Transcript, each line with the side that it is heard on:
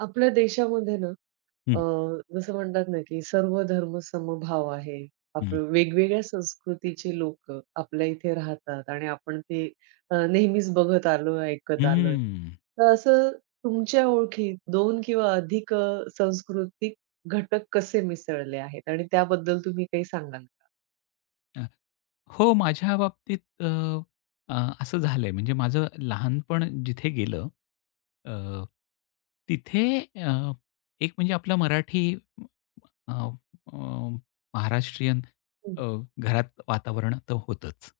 right: आपल्या देशामध्ये ना अ,
left: हं,
right: जसं म्हणतात ना की सर्व धर्म समभाव आहे.
left: हं.
right: आपलं वेगवेगळ्या संस्कृतीचे लोकं आपल्या इथे राहतात आणि आपण ते नेहमीच बघत आलोय, ऐकत आलोय.
left: हं.
right: तर असं तुमच्या ओळखीत 2 किंवा अधिक सांस्कृतिक घटक कसे मिसळले आहेत आणि त्याबद्दल तुम्ही काही सांगाल का?
left: अ, हो, माझ्या बाबतीत अ, अ, असं झालंय म्हणजे माझं लहानपण जिथे गेलं अ, तिथे एक म्हणजे आपला मराठी अ, अ, महाराष्ट्रीयन
right: हं.
left: अ, घरात वातावरण तर होतंच.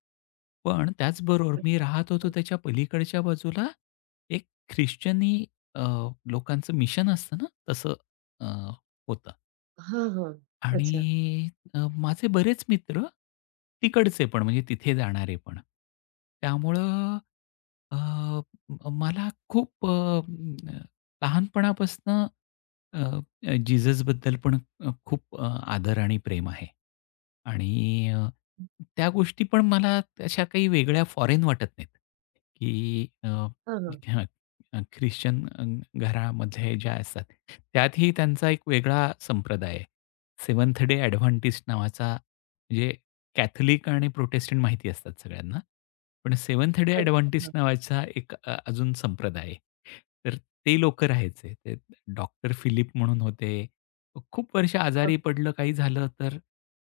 left: पण त्याचबरोबर मी
right: अच्छा.
left: राहत होतो
right: हं.
left: त्याच्या पलीकडच्या बाजूला एक ख्रिश्चनी अ, लोकांचं मिशन असतं ना, तसं अ, होतं.
right: हां, हां.
left: आणि
right: अच्छा.
left: माझे बरेच मित्र तिकडचे पण म्हणजे तिथे जाणारे पण. त्यामुळं अ, म मला खूप म, अ, लहानपणापासनं अ, अ, जीजसबद्दल पण खूप आदर आणि प्रेम आहे. आणि त्या गोष्टी पण मला अशा काही वेगळ्या फॉरेन वाटत नाहीत, की
right: हां, हां.
left: हां, ख्रिश्चन घरामध्ये ज्या असतात त्यातही त्यांचा एक वेगळा संप्रदाय आहे. सेव्हन्थ डे ॲडव्हेंटिस्ट नावाचा म्हणजे कॅथलिक आणि प्रोटेस्टंट माहिती असतात सगळ्यांना. पण सेव्हन्थ डे
right: अच्छा.
left: ॲडव्हेंटिस्ट
right: हां.
left: नावाचा एक अजून संप्रदाय आहे. तर ते लोकं राहायचे. ते डॉक्टर फिलिप म्हणून होते. खूप वर्ष
right: हां,
left: आजारी पडलं, काही झालं तर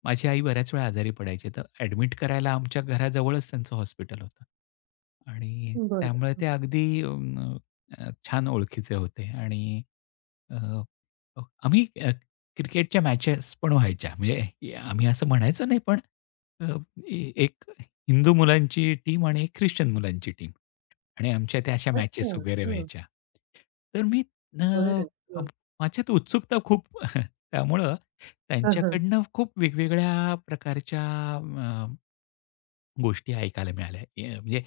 left: माझी आई बऱ्याच वेळा आजारी पडायची. तर ॲडमिट करायला आमच्या घराजवळच त्यांचं हॉस्पिटल होतं. आणि
right: बरं.
left: त्यामुळे ते अगदी छान ओळखीचे होते आणि अ, आम्ही क्रिकेटच्या मॅचेस पण व्हायच्या. म्हणजे हे आम्ही असं म्हणायचो नाही, पण अ, ए एक हिंदू मुलांची टीम आणि एक ख्रिश्चन मुलांची टीम आणि आमच्या त्या अशा मॅचेस
right: अच्छा.
left: वगैरे
right: हां.
left: व्हायच्या. तर मी अ,
right: बरं.
left: अ,
right: हं.
left: माझ्यात उत्सुकता खूप त्यामुळं
right: हां,
left: त्यांच्याकडनं खूप वेगवेगळ्या प्रकारच्या गोष्टी ऐकायला मिळाल्या. म्हणजे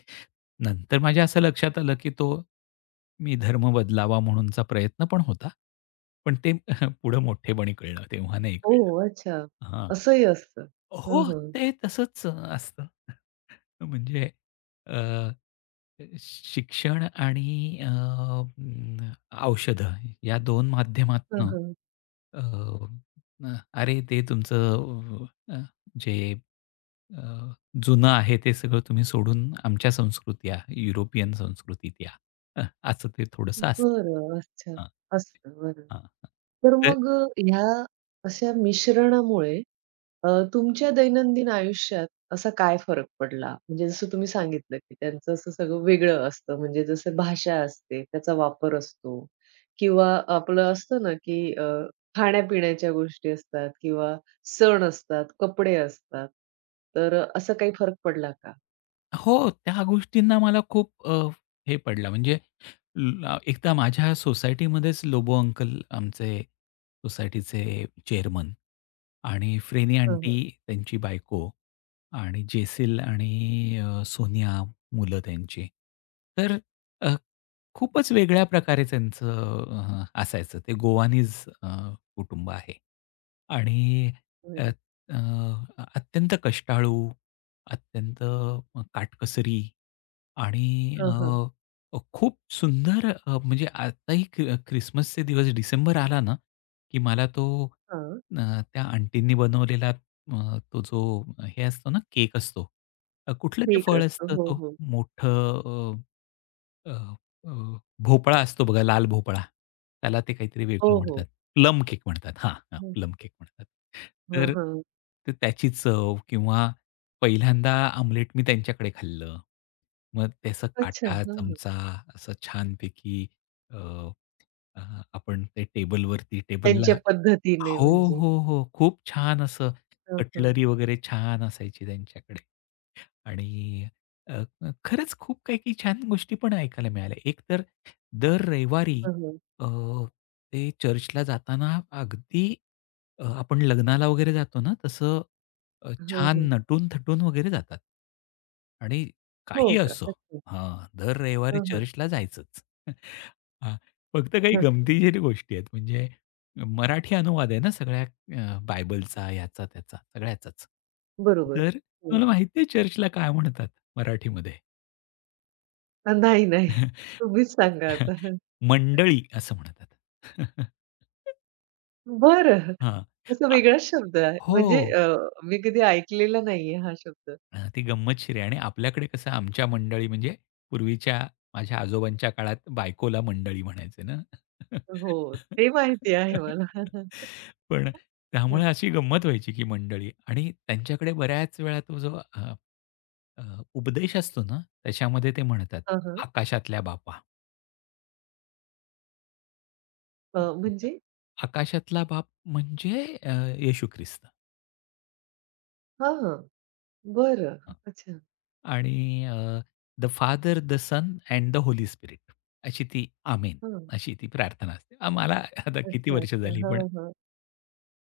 left: नंतर माझ्या असं लक्षात आलं, की तो मी धर्म बदलावा म्हणूनचा प्रयत्न पण होता. पण ते पुढे मोठेपणी कळलं, तेव्हा नाही
right: ओ,
left: कळलं.
right: अच्छा.
left: हां.
right: असंही असतं. हं,
left: हो,
right: हं.
left: ते तसंच असतं. म्हणजे अ, शिक्षण आणि औषधं या दोन
right: हं,
left: माध्यमातनं
right: हं.
left: अ, अरे ते तुमचं जे जुनं आहे ते सगळं तुम्ही सोडून आमच्या संस्कृती या, युरोपियन संस्कृतीत या. हं, असं ते थोडंसं असतं.
right: बरं. अच्छा.
left: हां.
right: असतं. बरं.
left: हां,
right: तर
left: हां.
right: मग ह्या अशा मिश्रणामुळे तुमच्या दैनंदिन आयुष्यात असा काय फरक पडला? म्हणजे जसं तुम्ही सांगितलं, की त्यांचं असं सगळं वेगळं असतं. म्हणजे जसं भाषा असते, त्याचा वापर असतो किंवा आपलं असतं ना, की खाण्यापिण्याच्या गोष्टी असतात किंवा सण असतात, कपडे असतात. तर काही फरक पडला का?
left: हो, त्या गोष्टींना मला खूप हे पडलं म्हणजे एकदा माझ्या सोसायटीमध्येच लोबो अंकल आमचे सोसायटीचे चेअरमन आणि फ्रेनी
right: हं, हं.
left: आंटी त्यांची बायको आणि जेसिल आणि सोनिया मुलं त्यांची. तर अ, खूपच वेगळ्या प्रकारे त्यांचं असायचं. ते गोवानीज अ, कुटुंब आहे. आणि अ,
right: बरं.
left: अ, अत्यंत कष्टाळू, अत्यंत काटकसरी आणि
right: हां, हां.
left: खूप सुंदर म्हणजे आताही ख्रिसमसचे दिवस डिसेंबर आला ना, की मला तो
right: हां.
left: अ, त्या आंटींनी बनवलेला तो जो हे असतो ना, केक असतो. कुठलं ते
right: ठीक
left: फळ
right: असतं.
left: असतं
right: हो,
left: तो
right: हो.
left: मोठं अ, अ, अ, भोपळा असतो बघा, लाल भोपळा. त्याला ते काहीतरी
right: हो,
left: वेगळं म्हणतात.
right: हो.
left: प्लम केक म्हणतात. हां, हां,
right: हं.
left: प्लम केक म्हणतात.
right: हां,
left: तर
right: हां.
left: तर त्याची चव किंवा पहिल्यांदा आमलेट मी त्यांच्याकडे खाल्लं. मग त्याचा
right: अच्छा.
left: काटा,
right: हां, हां.
left: चमचा असं छानपैकी अ, अ, आपण ते टेबलला
right: त्यांच्या पद्धतीने
left: हो,
right: म्हणजे.
left: हो, हो. खूप छान असं
right: हां, हां.
left: कटलरी वगैरे छान असायची त्यांच्याकडे. आणि अ, अ, खरंच खूप काही-काही छान गोष्टी पण ऐकायला मिळाल्या. एक तर दर रविवारी
right: हां, हां.
left: अ, ते चर्चला जाताना अगदी आपण लग्नाला वगैरे जातो ना, तसं
right: हां,
left: छान
right: हां.
left: नटून-थटून वगैरे जातात. आणि
right: हो
left: काही
right: का?
left: असो
right: अच्छा.
left: हां, दर रविवारी
right: हां, हां.
left: चर्चला जायचंच. हां, फक्त काही
right: हं.
left: गमतीशीर गोष्टी आहेत. म्हणजे मराठी अनुवाद आहे ना सगळ्या बायबलचा, याचा, त्याचा, सगळ्याचाच.
right: बरोबर.
left: तर
right: हो.
left: तुम्हाला माहिती आहे चर्चला काय म्हणतात मराठीमध्ये?
right: नाही, नाही. तुम्हीच सांगा आता. हं.
left: मंडळी असं म्हणतात.
right: बरं.
left: हां.
right: असा वेगळाच शब्द आहे.
left: हो.
right: म्हणजे मी कधी ऐकलेला नाहीये हा शब्द.
left: हां, ती गंमतशीर आहे आणि आपल्याकडे कसं आमच्या मंडळी म्हणजे पूर्वीच्या माझ्या आजोबांच्या काळात बायकोला मंडळी म्हणायचे ना.
right: हो. ते माहिती आहे मला. हं, हं.
left: पण
right: हं.
left: त्यामुळे अशी गंमत व्हायची की मंडळी आणि त्यांच्याकडे बऱ्याच वेळा तो जो अ, अ, उपदेश असतो ना, त्याच्यामध्ये ते म्हणतात,
right: हां, हां.
left: "आकाशातल्या बापा."
right: म्हणजे?
left: आकाशातला बाप म्हणजे येशू ख्रिस्त.
right: हां, हां. बरं.
left: हां.
right: अच्छा.
left: आणि "the father, the son and the holy spirit" अशी ती आमेन
right: हां.
left: अशी ती प्रार्थना असते. मला आता किती
right: अच्छा,
left: वर्ष
right: अच्छा.
left: झाली
right: हां,
left: पण
right: हां.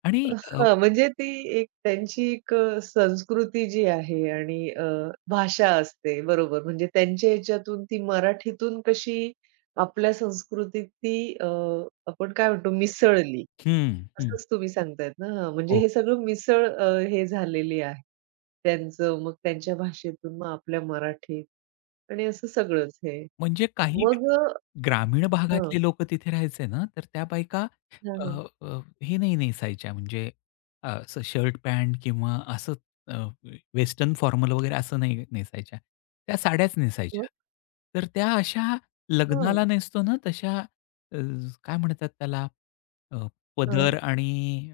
left: आणि
right: हां, म्हणजे ती एक त्यांची एक संस्कृती जी आहे आणि भाषा असते बरोबर. म्हणजे त्यांच्या ह्याच्यातून ती मराठीतून कशी आपल्या संस्कृतीत ती आपण काय म्हणतो मिसळली.
left: हं, हं.
right: असंच तुम्ही सांगतायत ना? हां, म्हणजे
left: हो,
right: हे सगळं मिसळ हे झालेली आहे. त्यांचं मग त्यांच्या भाषेतून मग आपल्या मराठीत आणि असं सगळंच हे.
left: म्हणजे काही
right: मग
left: ग्रामीण
right: हां,
left: भागातले लोकं तिथे राहायचे ना, तर त्या बायका
right: हां,
left: अ,
right: हां.
left: अ, हे नाही नेसायच्या म्हणजे असं शर्ट, पॅन्ट किंवा असं वेस्टर्न फॉर्मल वगैरे असं नाही नेसायच्या. त्या साड्याच
right: मग
left: नेसायच्या. तर त्या अशा
right: हां,
left: लग्नाला नेसतो ना तशा काय म्हणतात त्याला अ,
right: हां.
left: पदर आणि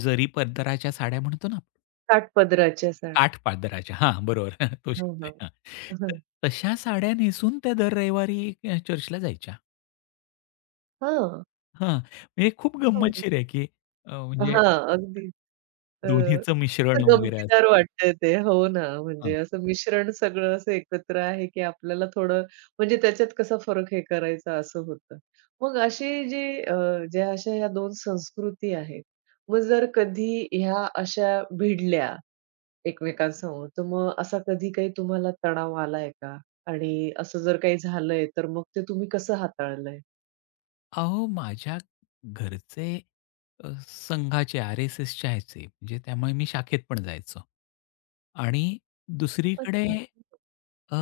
left: जरी पदराच्या साड्या म्हणतो ना,
right: काठपदराच्या साठ.
left: काठ पदराच्या हां, बरोबर तो
right: हां,
left: शब्द आहे.
right: हां.
left: हां. तर तशा साड्या नेसून त्या दर रविवारी चर्चला जायच्या.
right: हां, हां.
left: हां, म्हणजे खूप
right: हो.
left: गंमतशीर आहे, की म्हणजे
right: हां, अगदीच. अ,
left: दोन्हीचं
right: असं
left: मिश्रण वगैरे असं.
right: गमतीदार वाटतंय ते. हो ना,
left: हां.
right: म्हणजे असं मिश्रण सगळं असं एकत्र आहे, की आपल्याला थोडं म्हणजे त्याच्यात कसा फरक हे करायचा असं होतं. मग अशी जी ज्या अशा ह्या 2 संस्कृती आहेत, मग जर कधी ह्या अशा भिडल्या एकमेकांसमोर, तर मग असा कधी काही तुम्हाला तणाव आलाय का? आणि असं जर काही झालंय, तर मग ते तुम्ही कसं हाताळलंय?
left: अहो, माझ्या घरचे संघाचे, आर-एस-एसचे ह्याचे, म्हणजे त्यामुळे मी शाखेत पण जायचो. आणि दुसरीकडे
right: अच्छा.
left: अ,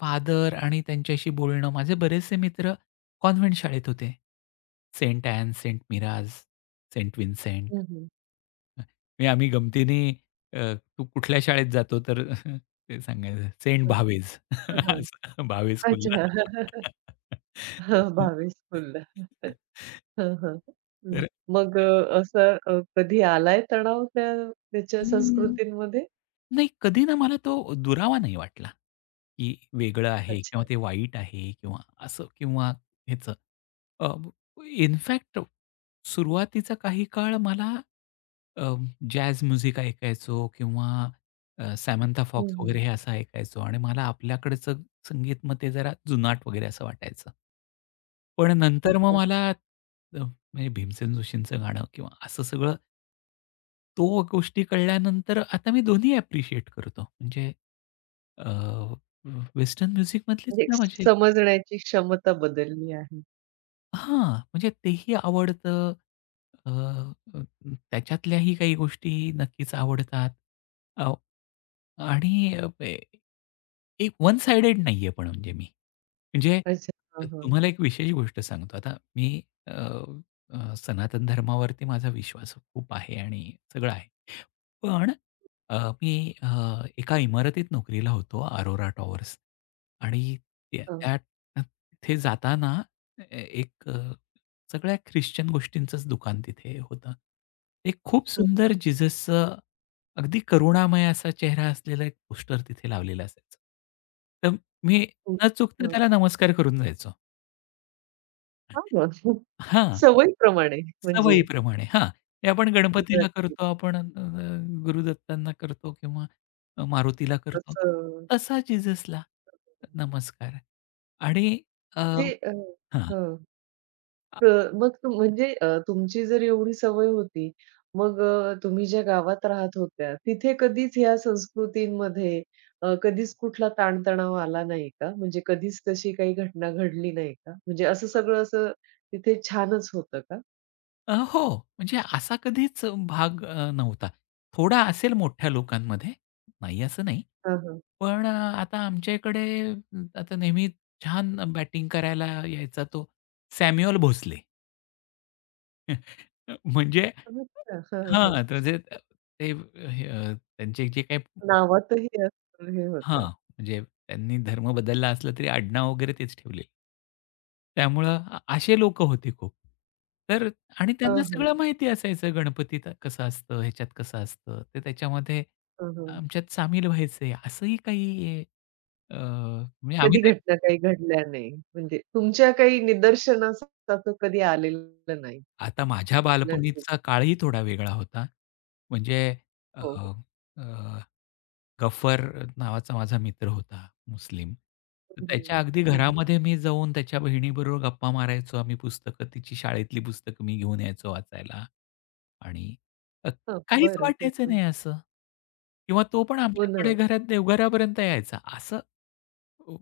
left: फादर आणि त्यांच्याशी बोलणं, माझे बरेचसे मित्र कॉन्व्हेंट शाळेत होते. Saint Ann, saint Mira's, saint Vincent.
right: हं, हं.
left: म्हणजे आम्ही गमतीने तू कुठल्या शाळेत जातो? तर ते सांगायचं सेंट भावेज.
right: हां, हां.
left: असं भावेज कुल्ला.
right: अच्छा. हां, भावेश बोलला. हं, हं. हं.
left: तर
right: मग असा कधी आलाय तणाव त्या त्याच्या
left: हं,
right: संस्कृतींमध्ये?
left: नाही कधी ना मला तो दुरावा नाही वाटला. की वेगळं आहे
right: अच्छा.
left: किंवा ते वाईट आहे किंवा असं किंवा ह्याचं. अ, इनफॅक्ट सुरुवातीचा काही काळ मला अ, जॅझ म्युझिक ऐकायचो किंवा सॅमंथा फॉक्स
right: हं, हं.
left: वगैरे हे असं ऐकायचो आणि मला आपल्याकडचं संगीत मग ते जरा जुनाट वगैरे असं वाटायचं. पण नंतर मग
right: अच्छा.
left: मला म्हणजे भीमसेन जोशींचं गाणं किंवा असं सगळं तो गोष्टी कळल्यानंतर आता मी दोन्ही ॲप्रिशिएट करतो. म्हणजे वेस्टर्न म्युझिकमधली
right: म्हणजे
left: सुद्धा म्हणजे
right: समजण्याची क्षमता बदलली आहे.
left: हां, म्हणजे तेही आवडतं. अ, अ, त्याच्यातल्याही काही गोष्टी नक्कीच आवडतात. अ, आणि अ, ए एक वन साइडेड नाहीये पण म्हणजे मी. म्हणजे
right: अच्छा. हां, हां.
left: तुम्हाला एक विशेष गोष्ट सांगतो. आता मी अ, अ, सनातन धर्मावरती माझा विश्वास खूप आहे आणि सगळं आहे. पण अ, मी एका इमारतीत नोकरीला होतो, अरोरा टॉवर्स आणि त्या
right: हां.
left: त्या तिथे जाताना एक सगळ्या ख्रिश्चन गोष्टींचंच दुकान तिथे होतं. एक खूप
right: हं,
left: सुंदर जीजसचं अगदी करुणामय असा चेहरा असलेलं एक पोस्टर तिथे लावलेला असायचं. तर मी
right: हं.
left: न चुकता
right: हं.
left: त्याला नमस्कार करून जायचो.
right: हां मग.
left: हां,
right: सवयीप्रमाणे म्हणजे
left: सवयीप्रमाणे. हां, हे आपण गणपतीला
right: नक्कीच.
left: करतो, आपण गुरुदत्तांना करतो किंवा मारुतीला करतो.
right: तसं
left: तसा जीजसला नमस्कार आणि अ,
right: म्हणजे
left: हां.
right: हं. अ, मग म्हणजे तुमची जर एवढी सवय होती, मग तुम्ही ज्या गावात राहत होत्या, तिथे कधीच ह्या संस्कृतींमध्ये कधीच कुठला ताणतणाव आला नाही का? म्हणजे कधीच तशी काही घटना घडली नाही का? म्हणजे असं सगळं असं तिथे छानच होतं का?
left: हो, म्हणजे असा कधीच भाग नव्हता. थोडा असेल मोठ्या लोकांमध्ये, नाही असं नाही.
right: हां, हां.
left: पण आता आमच्या इकडे आता नेहमी छान बॅटिंग करायला यायचा तो सॅम्युअल भोसले. म्हणजे
right: अच्छा. हां,
left: हां,
right: हां.
left: म्हणजे ते हे त्यांचे जे काही
right: नावातही असं हे
left: हां,
right: होतं.
left: म्हणजे त्यांनी धर्म बदलला असला तरी आडनाव वगैरे तेच ठेवलेलं. त्यामुळं असे लोकं होते खूप. तर आणि त्यांना
right: हां, हां.
left: सगळं माहिती असायचं गणपतीत कसं असतं, ह्याच्यात कसं असतं. ते त्याच्यामध्ये
right: हां, हां.
left: आमच्यात सामील व्हायचे असंही काही म्हणजे आम्ही
right: कधी
left: नाही
right: घटना काही घडल्या नाही. म्हणजे तुमच्या काही निदर्शनास असं कधी आलेलं नाही.
left: आता माझ्या
right: नक्कीच.
left: बालपणीचा काळही थोडा वेगळा होता. म्हणजे अ,
right: हो, हो.
left: अ, गफर नावाचा माझा मित्र होता मुस्लिम. तर
right: हं, हं.
left: त्याच्या अगदी घरामध्ये मी जाऊन त्याच्या बहिणीबरोबर गप्पा मारायचो. आम्ही पुस्तकं तिची शाळेतली पुस्तकं मी घेऊन यायचो वाचायला आणि अ,
right: हां,
left: काहीच
right: बरं. हं,
left: वाटायचं नाही
right: हं.
left: असं किंवा तो पण
right: हो ना.
left: आमच्याकडे घरात देवघरापर्यंत यायचा. असं अ,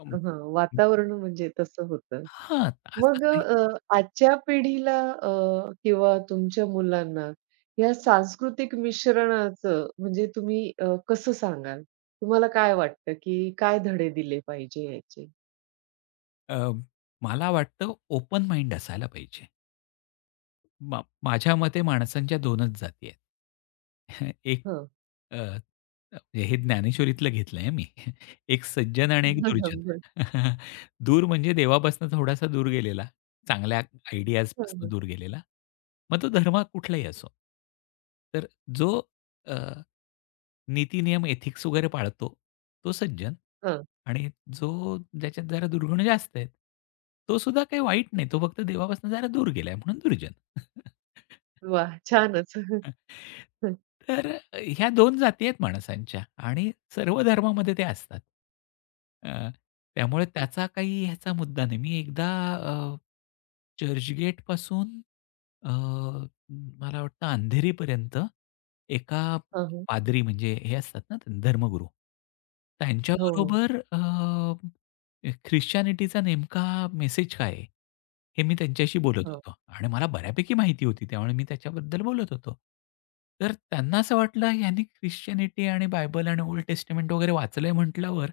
left: अं,
right: हां, वातावरण म्हणजे तसं होतं.
left: हां, असं
right: मग
left: काही
right: आजच्या पिढीला किंवा तुमच्या मुलांना या सांस्कृतिक मिश्रणाचं म्हणजे तुम्ही कसं सांगाल? तुम्हाला काय वाटतं, की काय धडे दिले पाहिजे याचे?
left: अ, मला वाटतं ओपन माइंड असायला पाहिजे. माझ्या मते माणसांच्या 2च जाती आहेत. एक
right: हं.
left: अ, म्हणजे हे ज्ञानेश्वरीतलं घेतलंय मी. एक सज्जन आणि एक
right: हं,
left: दुर्जन.
right: हं. बरं.
left: दूर म्हणजे देवापासून थोडासा दूर गेलेला, चांगल्या
right: हं,
left: आयडियाजपासून
right: हं.
left: दूर गेलेला. मग तो धर्म कुठलाही असो. तर जो अ नीती-नियम, एथिक्स वगैरे पाळतो, तो सज्जन
right: हं.
left: आणि जो ज्याच्यात जरा दुर्गुण जास्त आहेत, तो सुद्धा काही वाईट नाही. तो फक्त देवापासून जरा दूर गेलाय म्हणून दुर्जन.
right: वाह! छानच.
left: तर ह्या दोन जाती आहेत माणसांच्या आणि सर्व धर्मामध्ये ते असतात. अ, त्यामुळे त्याचा काही ह्याचा मुद्दा नाही. मी एकदा अ, चर्चगेटपासून अ, मला वाटतं अंधेरीपर्यंत एका
right: हं, हं.
left: पादरी म्हणजे हे असतात ना धर्मगुरू,
right: हो, हो.
left: त्यांच्याबरोबर अ अ, ख्रिश्चॅनिटीचा नेमका मेसेज काय आहे? हे मी त्यांच्याशी बोलत
right: हां.
left: होतो आणि मला बऱ्यापैकी माहिती होती त्यामुळे मी त्याच्याबद्दल बोलत होतो. तर त्यांना असं वाटलं ह्यांनी ख्रिश्चॅनिटी आणि बायबल आणि ओल्ड टेस्टमेंट वगैरे वाचलंय म्हटल्यावर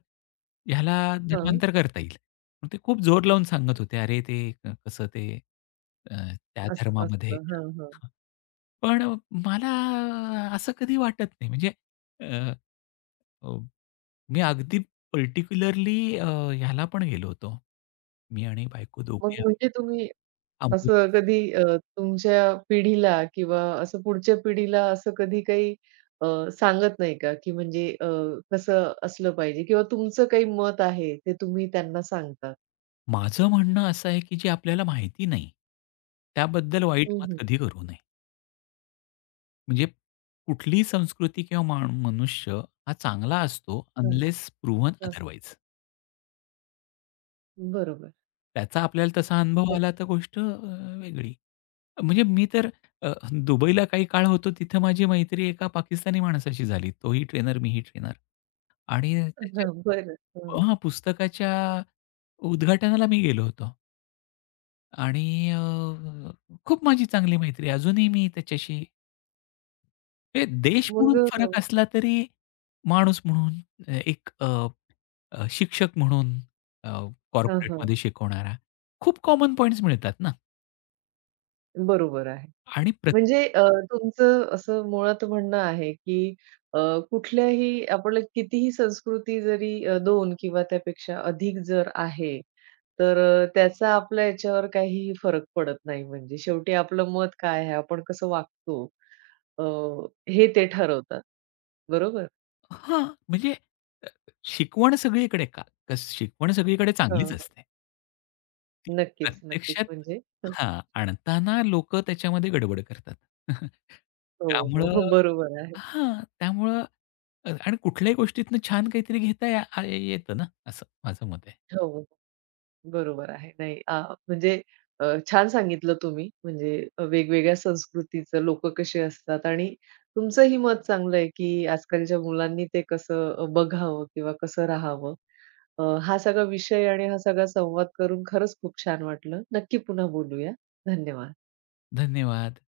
left: ह्याला
right: हां.
left: धर्मांतर करता येईल. मग ते खूप जोर लावून सांगत होते, "अरे ते कसं ते अ, त्या
right: असं
left: धर्मामध्ये."
right: असतं. हां, हां.
left: पण मला असं कधी वाटत नाही म्हणजे अ, अ, मी अगदी पर्टिक्युलरली ह्याला पण गेलो होतो. मी आणि बायको
right: मग
left: दोघे
right: म्हणजे
left: आम्ही
right: तुम्ही
left: अमृत
right: असं कधी तुमच्या पिढीला किंवा असं पुढच्या पिढीला असं कधी काही अ, सांगत नाही का? की म्हणजे कसं असलं पाहिजे किंवा तुमचं काही मत आहे ते तुम्ही त्यांना सांगता?
left: माझं म्हणणं असं आहे, की जे आपल्याला माहिती नाही, त्याबद्दल वाईट
right: हं,
left: मत
right: हं.
left: कधी करू नये. म्हणजे कुठलीही संस्कृती किंवा मनुष्य हा चांगला असतो
right: हं,
left: अनलेस प्रूव्हन
right: हं.
left: अदरवाईज.
right: बरोबर.
left: त्याचा आपल्याला तसा अनुभव
right: बरं.
left: आला तर गोष्ट वेगळी. म्हणजे मी तर दुबईला काही काळ होतो तिथं माझी मैत्री एका पाकिस्तानी माणसाशी झाली. तोही ट्रेनर, मीही ट्रेनर. आणि त्याच्या
right: बरं. हं.
left: हां, पुस्तकाच्या उद्घाटनाला मी गेलो होतो आणि खूप माझी चांगली मैत्री आहे. अजूनही मी त्याच्याशी म्हणजे देश
right: मग
left: म्हणून फरक असला तरी माणूस म्हणून अ, एक अ, अ, शिक्षक म्हणून अ,
right: हां, हां.
left: कॉर्पोरेटमध्ये शिकवणारा खूप कॉमन पॉइंट्स मिळतात ना.
right: बरोबर आहे.
left: आणि
right: म्हणजे तुमचं असं मुळात म्हणणं आहे, की अ, कुठल्याही आपलं कितीही संस्कृती जरी 2 किंवा त्यापेक्षा अधिक जर आहे, तर त्याचा आपल्या याच्यावर काहीही फरक पडत नाही. म्हणजे शेवटी आपलं मत काय आहे, आपण कसं वागतो अ, हे ते ठरवतात. बरोबर?
left: हां, म्हणजे अ, शिकवण सगळीकडे का शिकवण सगळीकडे चांगलीच
right: हां,
left: असते. ती
right: नक्कीच, नक्कीच.
left: प्रत्यक्षात
right: म्हणजे
left: हां, आणताना लोकं त्याच्यामध्ये गडबड करतात.
right: हो, हो,
left: त्यामुळं
right: हो. बरोबर आहे.
left: हां, त्यामुळं आणि कुठल्याही गोष्टीतनं छान काहीतरी घेता या आ येतं ना, असं माझं मत आहे.
right: हो. बरोबर आहे. नाही म्हणजे अ, छान सांगितलं तुम्ही म्हणजे वेगवेगळ्या संस्कृतीचं लोकं कसे असतात आणि तुमचंही मत चांगलं आहे, की आजकालच्या मुलांनी ते कसं बघावं किंवा कसं राहावं. हा सगळा विषय आणि हा सगळा संवाद करून खरंच खूप छान वाटलं. नक्की पुन्हा बोलूया. धन्यवाद.
left: धन्यवाद.